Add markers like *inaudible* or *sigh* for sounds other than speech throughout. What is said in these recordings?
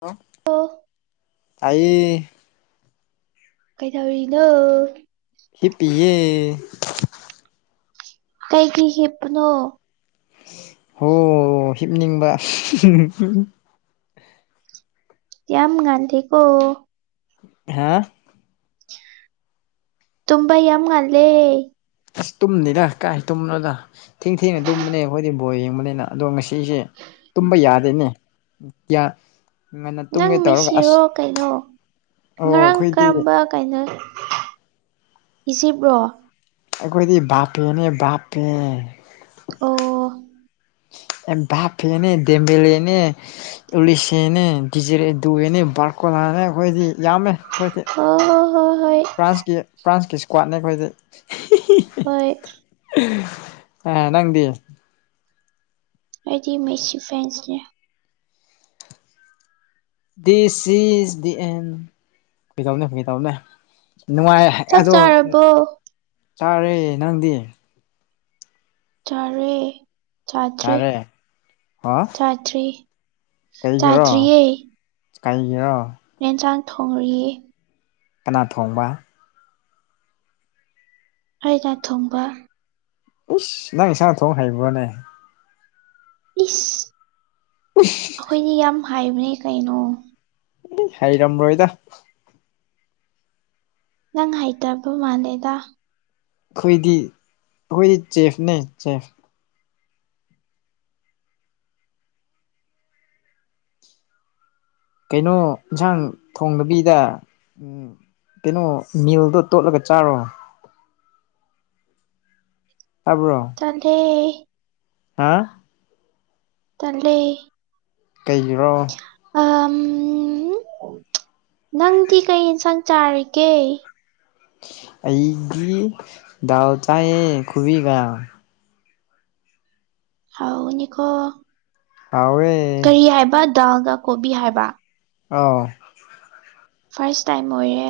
ꯑꯣ ꯑꯣ ꯇꯥꯏꯌꯦ ꯀꯩꯗꯧꯔꯤꯅꯣ ꯍꯤꯞꯄꯤꯌꯦ ꯀꯩꯒꯤ ꯍꯤꯞꯄꯅꯣ ꯍꯣ ꯍꯤꯞꯅꯤꯡꯕ *unintelligible* ꯌꯥꯝ ꯉꯥꯟꯗꯦꯀꯣ ꯍꯥ ꯇꯨꯝꯕ ꯌꯥꯝ ꯉꯜꯂꯦ ꯑꯁ ꯇꯨꯝꯗꯦꯗ ꯀꯥꯏ ꯇꯨꯝꯅꯣꯗ ꯊꯦꯡ ꯊꯦꯡꯅ ꯇꯨꯝꯕꯅꯤ ꯑꯩꯈꯣꯏꯗꯤ ꯕꯣꯜ ꯌꯦꯡꯕꯅꯤꯅ ꯑꯗꯣ ꯉꯁꯤꯁꯦ ꯇꯨꯝꯕ ꯌꯥꯗꯦꯅꯦ ꯌꯥ ꯉꯟꯅ ꯅꯪ ꯇꯨꯝꯒꯦ ꯇꯧꯔꯒ ꯃꯤꯁꯤꯔꯣ ꯑꯁ ꯀꯩꯅꯣ ꯑꯣ ꯉꯔꯥꯡ ꯑꯩꯈꯣꯏꯗꯤ ꯀꯔꯝꯕ ꯀꯥꯏꯅ ꯏꯁꯤꯕ꯭ꯔꯣ ꯑꯩꯈꯣꯏꯗꯤ ꯕꯥꯄꯦꯅꯦ ꯕꯥꯞꯄꯦ ꯑꯣ ꯑꯦꯝꯕꯥꯞꯄꯦꯅꯦ ꯗꯦꯝꯕꯦꯂꯦꯅꯦ ꯑꯣꯂꯤꯁꯦꯅꯦ ꯗꯤꯖꯔꯦꯗꯨꯋꯦꯅꯦ ꯕꯥꯔꯀꯣꯂꯥꯅꯦ ꯑꯩꯈꯣꯏꯗꯤ ꯌꯥꯝꯃꯦ ꯑꯩꯈꯣꯏꯗꯤ ꯑꯣ ꯐ꯭ꯔꯥꯟꯁꯀꯤ ꯐ꯭ꯔꯥꯟꯁꯀꯤ ꯏꯁꯀ꯭ꯋꯥꯠꯅꯦ ꯑꯩꯈꯣꯏꯗꯤ ꯍꯤ ꯍꯤ ꯍꯣꯏ *unintelligible* ꯑꯦ ꯅꯪꯗꯤ ꯑꯩꯗꯤ ꯃꯩꯁꯤ ꯐꯦꯟꯁꯅꯦ ꯗꯤꯁ ꯏꯁ ꯗꯤ ꯑꯦꯟ ꯐꯒꯤ ꯇꯧꯕꯅꯦ ꯐꯒꯤ ꯇꯧꯕꯅꯦ ꯅꯨꯡꯉꯥꯏ ꯆꯥꯛ ꯑꯗꯣ ꯆꯥꯔꯕꯣ ꯆꯥꯔꯦ ꯅꯪꯗꯤ ꯆꯥꯔꯦ ꯆꯥꯇ꯭ꯔꯤ ꯆꯥꯔꯦ ꯍꯣ ꯆꯥꯇ꯭ꯔꯤ ꯀꯩꯒꯤꯔꯣ ꯀꯩꯒꯤꯔꯣ ꯌꯦꯟꯖꯥꯡ ꯊꯣꯡꯔꯤ ꯀꯅꯥ ꯊꯣꯡꯕ ꯑꯩꯅ ꯊꯣꯡꯕ ꯎꯁ ꯅꯪ ꯏꯟꯁꯥꯡ ꯊꯣꯡ ꯍꯩꯕ꯭ꯔꯣꯅꯦ ꯏꯁ *unintelligible* ꯑꯈꯣꯏꯅꯤ ꯌꯥꯝ ꯍꯥꯏꯕꯅꯦ ꯀꯩꯅꯣ ꯍꯩꯔꯝꯔꯣꯏꯗ ꯅꯪ ꯍꯩꯇꯕ ꯃꯥꯜꯂꯦꯗ ꯑꯩꯈꯣꯏꯗꯤ ꯑꯩꯈꯣꯏꯗꯤ ꯆꯦꯐꯅꯦ ꯆꯦꯐ ꯀꯩꯅꯣ ꯏꯟꯁꯥꯡ ꯊꯣꯡꯗꯕꯤꯗ ꯎꯝ ꯀꯩꯅꯣ ꯃꯤꯜꯗꯣ ꯇꯣꯠꯂꯒ ꯆꯥꯔꯣ ꯇꯥꯕ꯭ꯔꯣ ꯇꯗ ꯍꯥ ꯇꯗꯜꯂꯤ ꯀꯩꯒꯤꯔꯣ ꯅꯪꯗꯤ ꯀꯩ ꯑꯦꯟꯁꯥꯡ ꯆꯥꯔꯤꯒꯦ ꯑꯩꯒꯤ ꯎ ꯆꯌꯦꯦ ꯈꯨꯕ ꯀꯌꯥꯝ ꯍꯥꯎꯅꯤꯈꯣ ꯇꯋꯦ ꯀꯔꯤ ꯍꯥꯏꯕ ꯗꯥꯜꯒ ꯀꯣꯕꯤ ꯍꯥꯏꯕ ꯑꯥꯎ ꯐꯥꯔꯁ ꯇꯥꯏꯝ ꯑꯣꯏꯔꯦ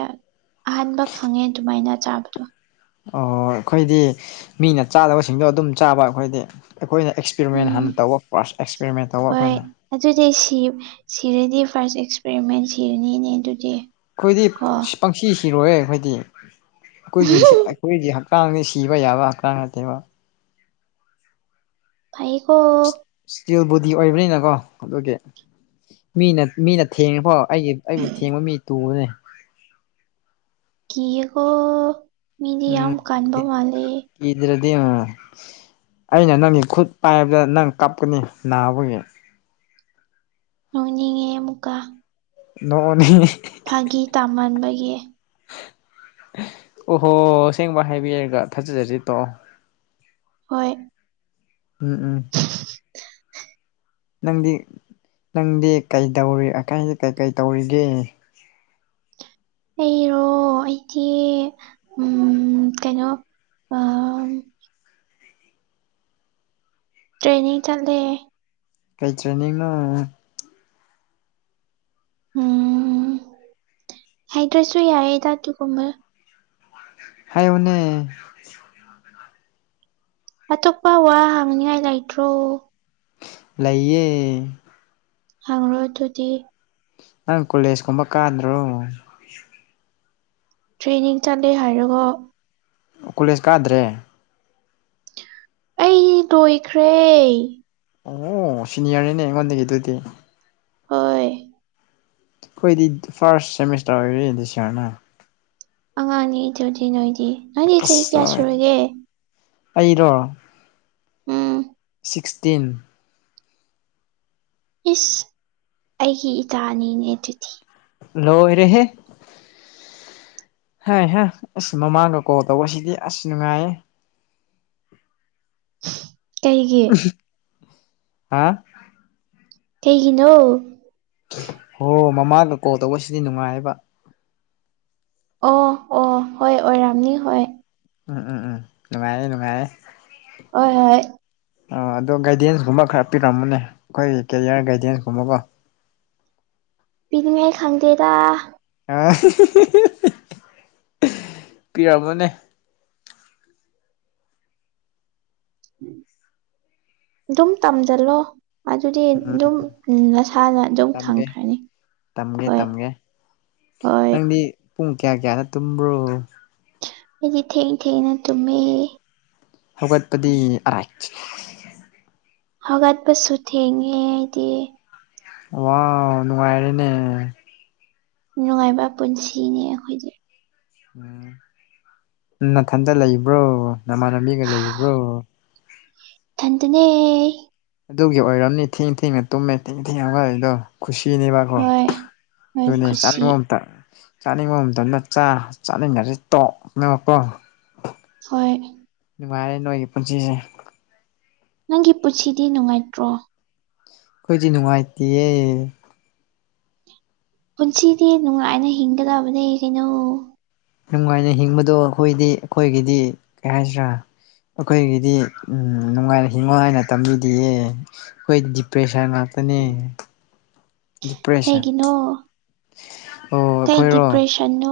ꯑꯍꯥꯟꯕ ꯈꯪꯉꯦ ꯑꯗꯨꯃꯥꯏꯅ ꯆꯥꯕꯗꯣ ꯑꯣ ꯑꯩꯈꯣꯏꯗꯤ ꯃꯤꯅ ꯆꯥꯗꯕꯁꯤꯡꯗꯣ ꯑꯗꯨꯝ ꯆꯥꯕ ꯑꯩꯈꯣꯏꯗꯤ ꯑꯩꯈꯣꯏꯅ ꯑꯦꯛꯁ ꯑꯦꯛꯁꯄꯔꯤꯃꯦꯟ ꯎꯝ ꯍꯥꯟꯅ ꯇꯧꯕ ꯐꯥꯔꯁ ꯑꯦꯛꯁꯄꯦꯔꯤꯃꯦꯟ ꯇꯧꯕ ꯍꯣꯏ ꯑꯩꯈꯣꯏꯅ ꯑꯗꯨꯗꯤ ꯁꯤꯔꯗꯤ ꯐꯥꯔꯁ ꯑꯦꯛꯁꯄꯦꯔꯤꯃꯦꯟ ꯁꯤꯔꯅꯤꯅꯦ ꯑꯗꯨꯗꯤ ꯑꯩꯈꯣꯏꯗꯤ ꯀꯣ ꯄꯪꯁꯤ ꯁꯤꯔꯣꯏ ꯑꯩꯈꯣꯏꯗꯤ ꯑꯩꯈꯣꯏꯒꯤ ꯑꯩꯈꯣꯏꯒꯤ ꯈꯥꯡꯅ ꯁꯤꯕ ꯌꯥꯕ ꯈꯥꯡ ꯉ ꯊꯦꯕꯣ ꯐꯩꯀꯣ ꯏꯁꯇꯤꯜ ꯕꯨꯗꯤ ꯑꯣꯏꯕꯅꯤꯅꯀꯣ ꯑꯗꯨꯒꯤ ꯃꯤꯅ ꯃꯤꯅ ꯊꯦꯡꯉꯦꯀꯣ ꯑꯩꯒꯤ ꯑꯩꯕꯨ ꯊꯦꯡꯕ ꯃꯤ ꯇꯨꯕꯅꯦ ꯀꯀꯣ ꯎꯝ ꯊꯦ ꯀꯤꯗ꯭ꯔꯗꯤ ꯑꯩꯅ ꯅꯪꯒꯤ ꯈꯨꯠ ꯄꯥꯏꯕꯗ ꯅꯪ ꯀꯞꯀꯅꯤ ꯅꯥꯕꯒꯤ ꯂꯣꯏꯅꯤꯡꯉꯦ ꯑꯃꯨꯛꯀ ꯅꯣꯡꯅꯤ ꯐꯥꯒꯤ ꯇꯥꯃꯟꯕꯒꯤ ꯑꯣꯍꯣ ꯁꯦꯡꯕ ꯍꯥꯏꯕꯤꯔꯒ ꯊꯥꯖꯔꯁꯤ ꯇꯣꯑꯣ ꯍꯣꯏ ꯎꯝ ꯎꯝ ꯅꯪꯗꯤ ꯅꯪꯗꯤ ꯀꯩ ꯇꯧꯔꯤ ꯑꯀꯥꯏꯁꯤ ꯀꯩꯀꯩ ꯇꯧꯔꯤꯒꯦ ꯑꯩꯔꯣ ꯑꯩꯗꯤ ꯀꯩꯅꯣ ꯇ꯭ꯔꯦꯅꯤꯡ ꯆꯠꯂꯦ ꯀꯩ ꯇ꯭ꯔꯦꯅꯤꯡꯡꯅ ꯎꯝ ꯍꯥꯏꯗ꯭ꯔꯁꯨ ꯌꯥꯏꯌꯦꯗ ꯑꯗꯨꯒꯒꯨꯝꯕ ꯍꯥꯏ ꯃ *inaudible* ꯑꯇꯣꯞꯄ ꯋꯥ ꯍꯥꯡꯅꯤꯉꯥꯏ ꯂꯩꯇ꯭ꯔꯣ ꯂꯩꯌꯦ ꯍꯪꯔꯣ ꯊꯗꯤ ꯅꯪ ꯀꯣꯂꯦꯖꯀꯨꯝꯕ ꯀꯥꯟꯗ꯭ꯔꯣ ꯇ꯭ꯔꯦꯅꯤꯡ ꯆꯠꯂꯦ ꯍꯥꯏꯔꯒ ꯀꯣꯂꯦꯖ ꯀꯥꯗ꯭ꯔꯦ ꯑꯩ ꯅꯣꯏꯈ꯭ꯔꯦ ꯑꯣ ꯁꯤꯅꯤꯌꯔꯅꯤꯅꯦ ꯑꯩꯉꯣꯟꯗꯒꯤ ꯑꯗꯨꯗꯤ ꯍꯣꯏ ꯑꯩꯈꯣꯏꯗꯤ ꯐꯥꯔꯁ ꯁꯦꯃꯤꯁꯇꯔ ꯑꯣꯏꯔꯦꯗ ꯁꯤꯌꯥꯔꯅ ꯑꯉꯥꯡꯅꯤ ꯏꯗꯨꯧꯗꯤ ꯅꯣꯏꯗꯤ ꯅꯣꯏꯗꯤ ꯆꯍꯤ ꯀꯌꯥ ꯑꯁꯂ ꯁꯨꯔꯒꯦ ꯑꯩꯔꯣ ꯎꯝ ꯁꯤꯛꯁꯇꯤꯟ ꯏꯁ ꯑꯩꯒꯤ ꯏꯇꯥ ꯑꯅꯤꯅꯦ ꯑꯗꯨꯗꯤ ꯂꫭꯏꯔꯦꯍꯦ‌꯫ ꯍꯥꯏ ꯍꯥ ꯑꯁ ꯃꯃꯥꯡꯒ ꯀꯣꯜ ꯇꯧꯕꯁꯤꯗꯤ ꯑꯁ ꯅꯨꯡꯉꯥꯏꯌꯦ꯫ *inaudible* ꯍꯥ ꯀꯩꯒꯤꯅꯣ ꯍꯣ ꯃꯃꯥꯡꯒ ꯀꯣꯜ ꯇꯧꯕꯁꯤꯗꯤ ꯅꯨꯡꯉꯥꯏꯌꯦꯕ꯫ ꯑꯣ ꯑꯣ ꯍꯣꯏ ꯑꯣꯏꯔꯝꯅꯤ ꯍꯣꯏ꯫ ꯎꯝ ꯎꯝ ꯎꯝ ꯅꯨꯡꯉꯥꯏꯔꯦ ꯅꯨꯡꯉꯥꯏꯔꯦ꯫ ꯑꫭ ꯍꯣꯏ ꯍꯣꯏ꯫ ꯑ ꯑꯗꯣ ꯒꯥꯏꯗꯦꯟꯁ ꯀꯨꯝꯕ ꯈꯔ ꯄꯤꯔꯝꯕꯅꯦ ꯑꯩꯈꯣꯏꯒꯤ ꯀꯦꯔꯤꯌ꯭ꯔ ꯒꯥꯏꯗꯦꯟꯁ ꯀꯨꯝꯕꯀꯣ꯫ ꯄꯤꯅꯤꯡꯉꯥꯏ ꯈꯪꯗꯦꯗ꯫ ꯑ ꯄꯤꯔꯝꯃꯣꯅꯦ꯫ ꯑꯗꯨꯝ ꯇꯝꯖꯜꯂꯣ꯫ ꯑꯗꯨꯗꯤ ꯑꯗꯨꯝ ꯎꯝ ꯅꯁꯥꯅ ꯑꯗꯨꯝ ꯇꯝꯒꯦ ꯊꯪꯈ꯭ꯔꯅꯤ ꯇꯝꯒꯦ ꯍꯣꯏ꯫ ꯇꯝꯒꯦ ꯍꯣꯏ ꯅꯪꯗꯤ ꯄꯨꯡ ꯀꯌꯥ ꯀꯌꯥꯗ ꯇꯨꯝꯕ꯭ꯔꯣ꯫ ꯑꯩꯗꯤ ꯊꯦꯡ ꯊꯦꯡꯅ ꯇꯨꯝꯃꯦ‌꯫ ꯍꯧꯒꯠꯄꯗꯤ ꯑꯔꯥꯏꯠ ꯍꯧꯒꯠꯄꯁꯨ ꯊꯦꯡꯉꯦ ꯑꯩꯗꯤ꯫ ꯋꯥꯎ ꯅꯨꯡꯉꯥꯏꯔꯦꯅꯦ꯫ ꯅꯨꯡꯉꯥꯏꯕ ꯄꯨꯟꯁꯤꯅꯤ ꯑꯩꯈꯣꯏꯗꯤ ꯎꯝ *unintelligible* ꯅꯥꯊꯟꯗ ꯂꯩꯕ꯭ꯔꯣ ꯅꯃꯥꯟꯅꯕꯤꯒ ꯂꯩꯕ꯭ꯔꯣ ꯫ ꯏꯊꯟꯗꯅꯦ꯫ ꯑꯗꯨꯒꯤ ꯑꯣꯏꯔꯝꯅꯤ ꯊꯦꯡ ꯊꯦꯡꯅ ꯇꯨꯝꯃꯦ ꯊꯦꯡ ꯊꯦꯡꯅ ꯋꯥꯔꯤꯗꯣ꯫ ꯈꯨꯁꯤꯅꯦꯕꯀꯣ ꯍꯣꯏ ꯍꯣꯏ ꯑꯗꯨꯅꯦ ꯈꯨꯁꯤ ꯆꯥꯅꯤꯡꯕ ꯑꯝꯇ ꯆꯥꯅꯤꯡꯕ ꯃꯇꯝꯗ ꯆꯥ ꯆꯅꯤꯡꯗꯔꯗꯤ ꯇꯣꯛ *unintelligible* ꯀꯣ꯫ ꯍꯣꯏ꯫ ꯅꯨꯡꯉꯥꯏꯔꯦ ꯅꯣꯏꯒꯤ ꯄꯨꯟꯁꯤꯁꯦ꯫ ꯅꯪꯒꯤ ꯄꯨꯟꯁꯤꯗꯤ ꯅꯨꯡꯉꯥꯏꯇ꯭ꯔꯣ‌꯫ ꯑꯩꯈꯣꯏꯗꯤ ꯅꯨꯡꯉꯥꯏꯇꯤꯌꯦ꯫ ꯄꯨꯟꯁꯤꯗꯤ ꯅꯨꯡꯉꯥꯏꯅ ꯍꯤꯡꯒꯗꯕꯅꯦ ꯀꯩꯅꯣ꯫ ꯅꯨꯡꯉꯥꯏꯅ ꯍꯤꯡꯕꯗꯣ ꯑꯩꯈꯣꯏꯗꯤ ꯑꯩꯈꯣꯏꯒꯤꯗꯤ ꯀꯩ ꯍꯥꯏꯁꯤꯔꯥ ꯑꯩꯈꯣꯏꯒꯤꯗꯤ ꯅꯨꯡꯉꯥꯏꯅ ꯍꯤꯡꯉꯣ ꯍꯥꯏꯅ ꯇꯝꯕꯤꯗꯤꯌꯦ꯫ ꯑꯩꯈꯣꯏ ꯗꯤꯄ꯭ꯔꯦꯁꯟ ꯉꯥꯛꯇꯅꯦ ꯗꯤꯄ꯭ꯔꯦꯁꯟ꯫ ꯀꯩꯒꯤꯅꯣ ꯑꯣ ꯀꯩ ꯑꯩꯈꯣꯏꯔꯣ ꯗꯤꯄ꯭ꯔꯦꯁꯟꯅꯣ꯫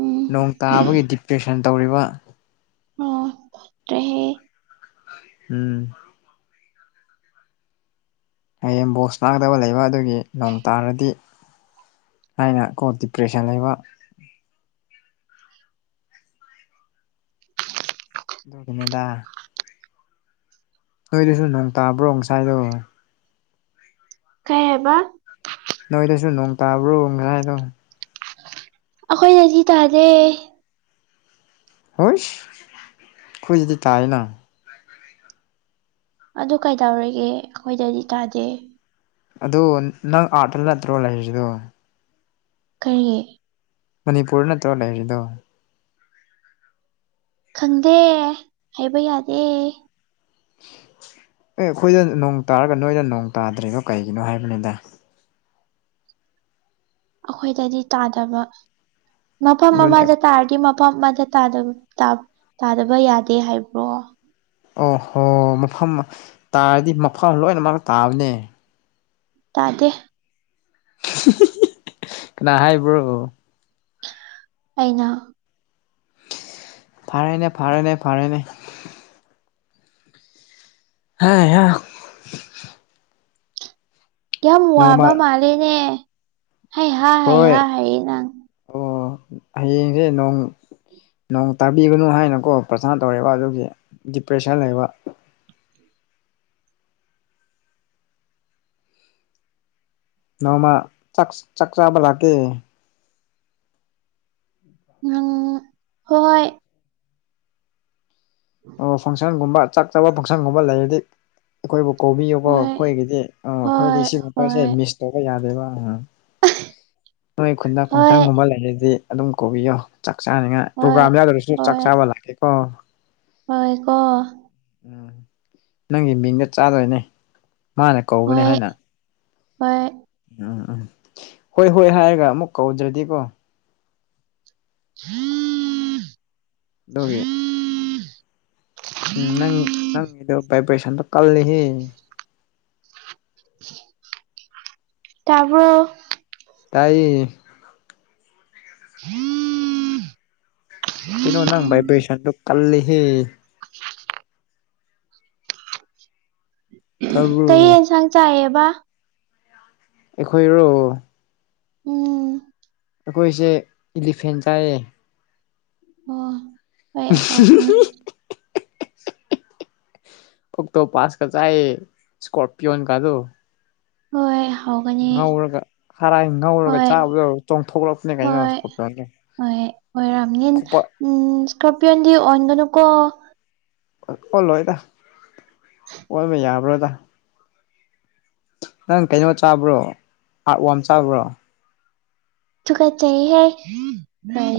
ꯎꯝ ꯅꯣꯡ ꯇꯥꯕꯒꯤ ꯗꯤꯄ꯭ꯔꯦꯁꯟ ꯇꯧꯔꯤꯕ꯫ ꯑꯣ ꯇ꯭ꯔꯦꯍꯦ ꯎꯝ꯫ ꯍꯌꯦꯡ ꯕꯣꯁ ꯁꯅꯒꯗꯧꯕ ꯂꯩꯕ ꯑꯗꯨꯒꯤ ꯅꯣꯡ ꯇꯥꯔꯗꯤ‌꯫ ꯍꯥꯏꯅ ꯀꯣ ꯗꯤꯄ꯭ꯔꯦꯁꯟ ꯂꯩꯕ꯫ ꯗꯨꯒꯤꯅꯦꯗꯥ ꯅꯣꯏꯗꯁꯨ ꯅꫭꯛ ꯇꯥꯕ꯭ꯔꯣ ꯀꯁꯥꯏꯗꫭ꯫ ꯀꯩ ꯍꯥꯏꯕ ꯅꯣꯏꯗꯁꯨ ꯅꯣꯡ ꯇꯥꯕ꯭ꯔꯣ ꯉꯁꯥꯏꯗꫭ꯫ ꯑꯩꯈꯣꯏꯗꯗꯤ ꯇꯥꯗꯦ꯫ ꯍꯣꯏꯁ ꯑꯩꯈꯣꯏ ꯗꯗꯤ ꯇꯥꯏꯑꯅ ꯑꯗꯨ ꯀꯩꯗꯧꯔꯒꯦ ꯑꯩꯈꯣꯏꯗꯗꯤ ꯇꯥꯗꯦ꯫ ꯑꯗꯣ ꯅꯪ ꯑꯥ‍꯭ꯔꯠꯇ ꯅꯠꯇ꯭ꯔꯣ ꯂꯩꯔꯤꯗꯣ꯫ ꯀꯔꯤ ꯃꯅꯤꯄꯨꯔ ꯅꯠꯇ꯭ꯔꯣ ꯂꯩꯔꯤꯗꯣ꯫ ꯈꯪꯗꯦ ꯍꯥꯏꯕ ꯌꯥꯗꯦ ꯑꯦ ꯑꯩꯈꯣꯏꯗ ꯅꯣꯡ ꯇꯥꯔꯒ ꯅꯣꯏꯗ ꯅꯣꯡ ꯇꯥꯗ꯭ꯔꯤꯗꫭ ꯀꯩꯒꯤꯅꯣ ꯍꯥꯏꯕꯅꯤꯗ ꯑꯩꯈꯣꯏꯗꯗꯤ ꯇꯥꯗꯕ ꯃꯐꯝ ꯑꯗꯨꯅꯦ ꯑꯃꯗ ꯇꯥꯔꯗꯤ ꯃ ꯄꯝ ꯑꯃꯗ ꯇꯥꯗꯕ ꯇ-ꯇꯗꯕ ꯌꯥꯗꯦ ꯍꯥꯏꯕ꯭ꯔꯣ ꯑꯣ ꯍꯣ ꯃꯐꯝ ꯇꯥꯔꯗꯤ ꯃꯐꯝ ꯂꯣꯏꯅꯃꯛ ꯇꯥꯕꯅꯦ ꯇꯥꯗꯦ ꯍꯤ-ꯍꯤ-ꯍꯤ ꯀꯅꯥ ꯍꯥꯏꯕ꯭ꯔꯣ ꯑꯩꯅ ꯐꯥꯔꯦꯅꯦ ꯐꯥꯔꯦꯅꯦ ꯐꯥꯔꯦꯅꯦ ꯍꯩꯍꯥ ꯌꯥꯝ ꯅꯣꯡꯃ ꯋꯥꯕ ꯃꯥꯜꯂꯦꯅꯦ ꯍꯩ-ꯍ ꯍꯣꯏ ꯍꯩ-ꯍ ꯍꯥꯏꯑ ꯅꯪ ꯑꯣ ꯍꯌꯦꯡꯁꯦ ꯅꯣꯡ ꯅꯣꯡ ꯇꯥꯕꯤꯒꯅꯨ ꯍꯥꯏꯅꯀꯣ ꯄ꯭ꯔꯁꯥ ꯇꯧꯔꯦꯕ ꯑꯗꯨꯒꯤ ꯗꯤꯄ꯭ꯔꯦꯁꯟ ꯂꯩꯕ ꯅꯣꯡꯃ ꯆꯥꯛ ꯆꯥꯕ ꯂꯥꯛꯀꯦ ꯅꯡ ꯍꯣꯏ ꯑꯣ ꯐꯪꯁꯟꯒꯨꯝꯕ ꯆꯥꯛ ꯆꯥꯕ ꯐꯪꯁꯟꯒꯨꯝꯕ ꯂꯩꯔꯗꯤ ꯑꯩꯈꯣꯏꯕꯨ ꯀꯧꯕꯤꯌꯨꯕꯣ ꯍꯣꯏ ꯑꯩꯈꯣꯏꯒꯤꯗꯤ ꯑ ꯍꯣꯏ ꯑꯩꯈꯣꯏꯗꯤ ꯁꯤꯒꯨꯝꯕꯁꯦ ꯍꯣꯏ ꯃꯤꯁ ꯇꯧꯕ ꯌꯥꯗꯦꯕ ꯑ ꯅꯣꯏ ꯈꯨꯟꯗ ꯍꯣꯏ ꯐꯪꯁꯟꯒꯨꯝꯕ ꯂꯩꯔꯤꯗꯤ ꯑꯗꯨꯝ ꯀꯧꯕꯤꯌꯣ ꯆꯥꯛ ꯆꯥꯅꯤꯡꯉꯥꯏ ꯍꯣꯏ ꯄ꯭ꯔꯣꯒꯥ꯭ꯔꯥꯝ ꯌꯥꯎꯗ꯭ꯔꯁꯨ ꯆꯥꯛ ꯍꯣꯏ ꯆꯥꯕ ꯂꯥꯛꯀꯦꯀꯣ ꯍꯣꯏ ꯀꯣ ꯎꯝ ꯅꯪꯒꯤ ꯃꯤꯡꯒ ꯆꯥꯔꯅꯤ ꯍꯣꯏ ꯍꯣꯏ ꯎꯝ ꯎꯝ ꯍꯣꯏ ꯍꯣꯏ ꯍꯥꯏꯔꯒ ꯑꯃꯨꯛ ꯀꯧꯗ꯭ꯔꯗꯤꯀꯣ inaudible ꯗꯨꯒꯤ ꯎꯝ ꯅꯪ ꯅꯪꯒꯤꯗꫭ ꯚꯥꯏꯕ꯭ꯔꯦꯁꯟꯗꫭ ꯀꯜꯂꯦꯍꯦ inaudible ꯇꯥꯕ꯭ꯔꫭ ꯇꯥꯏꯑꯦ inaudible ꯀꯩꯅꫭ ꯅꯪ ꯕ ꯥꯏꯕ꯭ꯔꯦꯁꯟ ꯗꫭ ꯀꯜꯂꯦꯍꯦ ꯇꯥꯕ꯭ꯔꯣ ꯀꯩ ꯌꯦꯟꯁꯥꯡ ꯆꯥꯏꯌꯦꯕ ꯑꯩꯈꯣꯏꯔꯣ ꯎꯝ ꯑꯩꯈꯣꯏꯁꯦ ꯏꯂꯤꯐꯦꯟ ꯆꯥꯏꯌꯦ ꯑꯣ ꯍꯣꯏ ꯍꯥꯎꯕꯅꯦ ꯑꫭꯛꯇꯣ ꯄꯥꯁ ꯀ ꯆꯥꯏꯑꯦ ꯁꯀꯣꯔꯄꯤꯑꯣꯅ ꯒꯗꯣ ꯍꯣꯏ ꯍꯒ ꯉꯧꯔꯒ ꯍꯥꯔꯥꯏ ꯉꯧꯔꯒ ꯆꯥꯕꯗꯔ ꯆꯣꯡꯊꯣꯛꯂꯛꯄꯅꯦ ꯀꯩꯅꯣꯄ ꯍꯣꯏ ꯍꯣꯏ ꯑꯣꯏꯣꯏꯔꯥꯝꯅꯤ ꯎꯝ ꯏꯁꯀꯣꯔꯄꯤꯌꯣꯗꯤ ꯑꯣꯟꯒꯅꯨꯀꯣ ꯑꯣꯜꯂꯣꯏꯗ ꯑꯣꯟꯕ ꯌꯥꯕ꯭ꯔꯣꯗ ꯅꯪ ꯀꯩꯅꯣ ꯆꯥꯕ꯭ꯔꯣ ꯑꯥꯔꯠ ꯋꯥꯝ ꯆꯥꯕ꯭ꯔꯣ ꯊꯨ ꯀ ꯆꯍꯤ ꯍꯥꯏ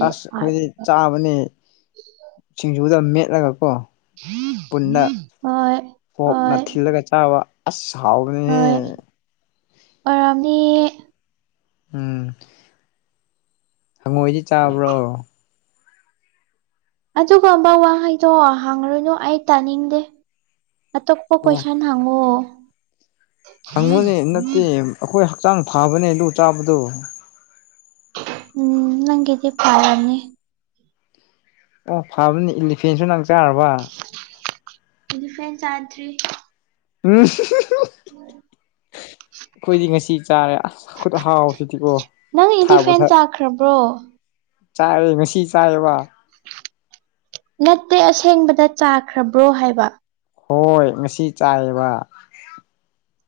ꯑꯁ ꯑꯩꯈꯣꯏꯗꯤ ꯆꯥꯕꯅꯦ ꯁꯤꯡꯖꯨꯗ ꯃꯦꯠꯂꯒ ꯀꯣ ꯄꯨꯟꯅ ꯍꯣꯏ ꯀꯣꯛꯅ ꯍꯣꯏ ꯊꯤꯜꯂꯒ ꯆꯥꯕ ꯑ ꯁꯥꯎꯅꯤ ꯑꯔꯝꯗꯤ ꯎꯝ ꯍꯪꯉꯣꯏꯗꯤ ꯆꯥꯕ꯭ꯔꯣ ꯑꯗꯨꯒꯕ ꯋꯥꯍꯩꯗꯣ ꯍꯥꯡꯉꯔꯨꯅꯨ ꯑꯩ ꯇꯥꯅꯤꯡꯗꯦ ꯑꯇꯣꯞꯄ ꯀꯣꯏꯁꯟ ꯂꯉꯣ ꯍꯪꯕꯅꯦ ꯅꯠꯇꯦ ꯑꯩꯈꯣꯏ ꯍꯛꯆꯥꯡ ꯐꯕꯅꯦ ꯂꯨ ꯆꯥꯕꯗꯣ ꯎꯝ ꯅꯪꯒꯤꯗꯤ ꯄꯥꯔꯅꯤ ꯑꯣ ꯐꯥꯕꯅꯤ ꯏꯂꯤꯐꯦꯟꯁꯨ ꯅꯪ ꯆꯥꯔꯕ ꯗꯤꯐꯦꯟ ꯆꯥꯗ꯭ꯔꯤ ꯎꯝ ꯑꯣꯝ ꯑꯩꯈꯣꯏꯗꯤ ꯉꯁꯤ ꯆꯥꯔꯦ ꯑꯁ ꯈꯨꯗ ꯍꯥꯎꯁꯤꯗꯤꯀꯣ ꯅꯪ ꯏꯂꯤꯐꯦꯟ ꯆꯥꯈ꯭ꯔꯕ꯭ꯔꯣ ꯆꯥꯏꯔꯦ ꯉꯁꯤ ꯆꯥꯏꯌꯦꯕ ꯅꯠꯇꯦ ꯑꯁꯦꯡꯕꯗ ꯆꯥꯈ꯭ꯔꯕ꯭ꯔꯣ ꯍꯥꯏꯕ ꯍꯣꯏ ꯉꯁꯤ ꯆꯥꯏꯌꯦꯕ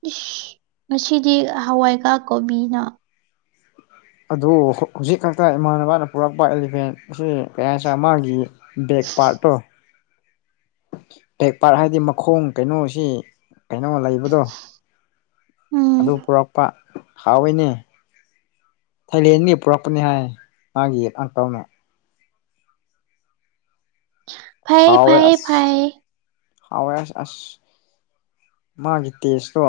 ꯏꯁ ꯉꯁꯤꯗꯤ ꯍꯋꯥꯏꯒꯔꯥꯛ ꯀꯣꯕꯤꯅ ꯑꯗꯨ ꯍꯧꯖꯤꯛ ꯈꯛꯇ ꯏꯃꯥꯟꯅꯕꯅ ꯄꯨꯔꯛꯄ ꯑꯦꯂꯤꯐꯦꯟ ꯑꯁꯤ ꯀꯌꯥ ꯍꯥꯏ ꯆ ꯃꯥꯒꯤ ꯕꯒ ꯄꯥꯔꯠꯇꯣ ꯇꯦꯛ ꯄꯥꯔ ꯍꯥꯏꯗꯤ ꯃꯈꯣꯡ ꯀꯩꯅꯣꯁꯤ ꯀꯩꯅꯣ ꯂꯩꯕꯗꯣ ꯎꯝ ꯑꯗꯨ ꯄꯨꯔꯛꯄ ꯍꯥꯎꯋꯏꯅꯦ ꯊꯥꯏꯂꯦꯟꯒꯤ ꯄꯨꯔꯛꯄꯅꯤ ꯍꯥꯏ ꯃꯥꯒꯤ ꯑꯪꯀꯜꯅ ꯐꯌꯦ ꯐꯥꯏ ꯐꯥꯏ ꯍꯋꯥꯋꯏ ꯑ ꯃꯥꯒꯤ ꯇꯦꯁꯇꯣ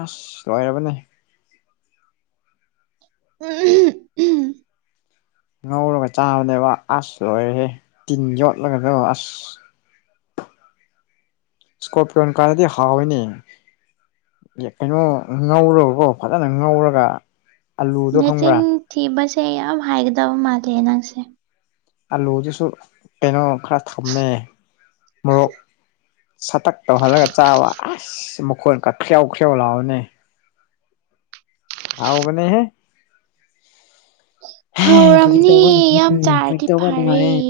ꯑꯁ ꯂꯣꯏꯔꯕꯅꯦ ꯎꯝ ꯎꯝ ꯉꯧꯔꯒ ꯆꯥꯕꯅꯦꯕ ꯑꯁ ꯂꯣꯏꯔꯦ ꯇꯤꯟ ꯌꯣꯠꯂꯒꯁꯨ ꯑꯁ ꯏꯁꯀꯣꯄꯌꯣꯟ ꯀꯥꯟꯔꯗꯤ ꯍꯥꯎꯋꯏꯅꯦ ꯀꯩꯅꯣ ꯉꯧꯔꯕꯀꯣ ꯐꯖꯅ ꯉꯧꯔꯒ ꯑꯂꯨꯗꯣ ꯈꯪꯕ꯭ꯔꯥ ꯅꯦꯆꯤꯟ ꯊꯤꯕꯁꯦ ꯌꯥꯝ ꯍꯥꯏꯒꯗꯕ ꯃꯥꯜꯂꯦ ꯅꯪꯁꯦ ꯑꯥꯜꯂꯨꯗꯨꯁꯨ ꯀꯩꯅꯣ ꯈꯔ ꯊꯝꯃꯦ ꯃꯣꯔꯣꯛ ꯁꯇꯛ ꯇꯧꯍꯜꯂꯒ ꯆꯥꯕ ꯑꯁ ꯃꯈꯣꯟ ꯀ ꯈ꯭ꯔꯦꯎ ꯈ꯭ꯔꯎ ꯂꯥꯛꯑꯣꯅꯦ ꯑꯥꯎꯕꯅꯦꯍꯦ ꯐ ꯍꯧꯔꯝꯅꯤ ꯇꯧꯕ ꯌꯥꯝ ꯎꯝ ꯐꯖꯤ ꯆꯥꯔꯗꯤ ꯇꯧꯕ ꯐꯔꯦ ꯅꯨꯡꯉꯥꯏꯑꯦ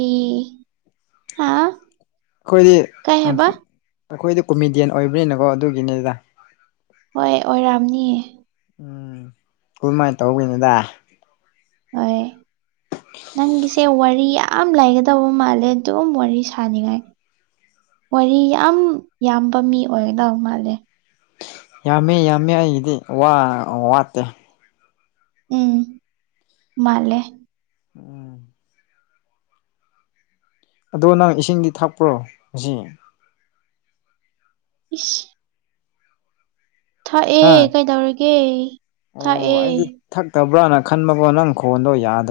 ꯍꯥ ꯀꯣꯏꯗꯤ ꯀꯩ ꯍꯥꯏꯕ ꯑꯩꯈꯣꯏꯗꯤ ꯀꯣꯃꯦꯗꯤꯌꯟ ꯑꯣꯏꯕꯅꯤꯅꯀꯣ ꯑꯗꯨꯒꯤꯅꯤꯗ ꯍꯣꯏ ꯑꯣꯏꯔꯥꯝꯅꯤ ꯎꯝ ꯀꯝꯃꯥꯏꯅ ꯇꯧꯒꯅꯣꯗ ꯍ ꯅꯪꯁꯤ ꯁꯦ ꯋꯥꯔꯤ ꯌꯥꯝ ꯂꯩꯒꯗꯕ ꯃꯥꯜꯂꯦ ꯑꯗꯨꯝ ꯋꯥꯔꯤ ꯁꯥꯅꯤꯡꯉꯥꯏ ꯋꯥꯔꯤ ꯌꯥꯝ ꯌꯥꯝꯕ ꯃꯤ ꯑꯣꯏꯒꯗ ꯃꯥꯜꯂꯦ ꯌꯥꯝꯃꯤ ꯌꯥꯝꯃꯤ ꯑꯩꯒꯤꯗꯤ ꯋꯥꯠꯇꯦ ꯎꯝ ꯃꯥꯂꯦ꯫ ꯎꯝ ꯑꯗꯣ ꯅꯪ ꯏꯁꯤꯡꯗꯤ ꯊꯛꯄ꯭ꯔꯣ ꯫ ꯏꯁ ꯍꯥ ꯊꯥꯛꯑꯦ ꯀꯩꯗꯧꯔꯒꯦ꯫ ꯑꯣ ꯊꯛꯑꯦ ꯑꯩꯗꯤ ꯊꯛꯇꯕ꯭ꯔꯅ ꯈꯟꯕꯀꯣ ꯅꯪ ꯈꯣꯟꯗꯣ ꯌꯥꯗ꯭ꯔꯦ꯫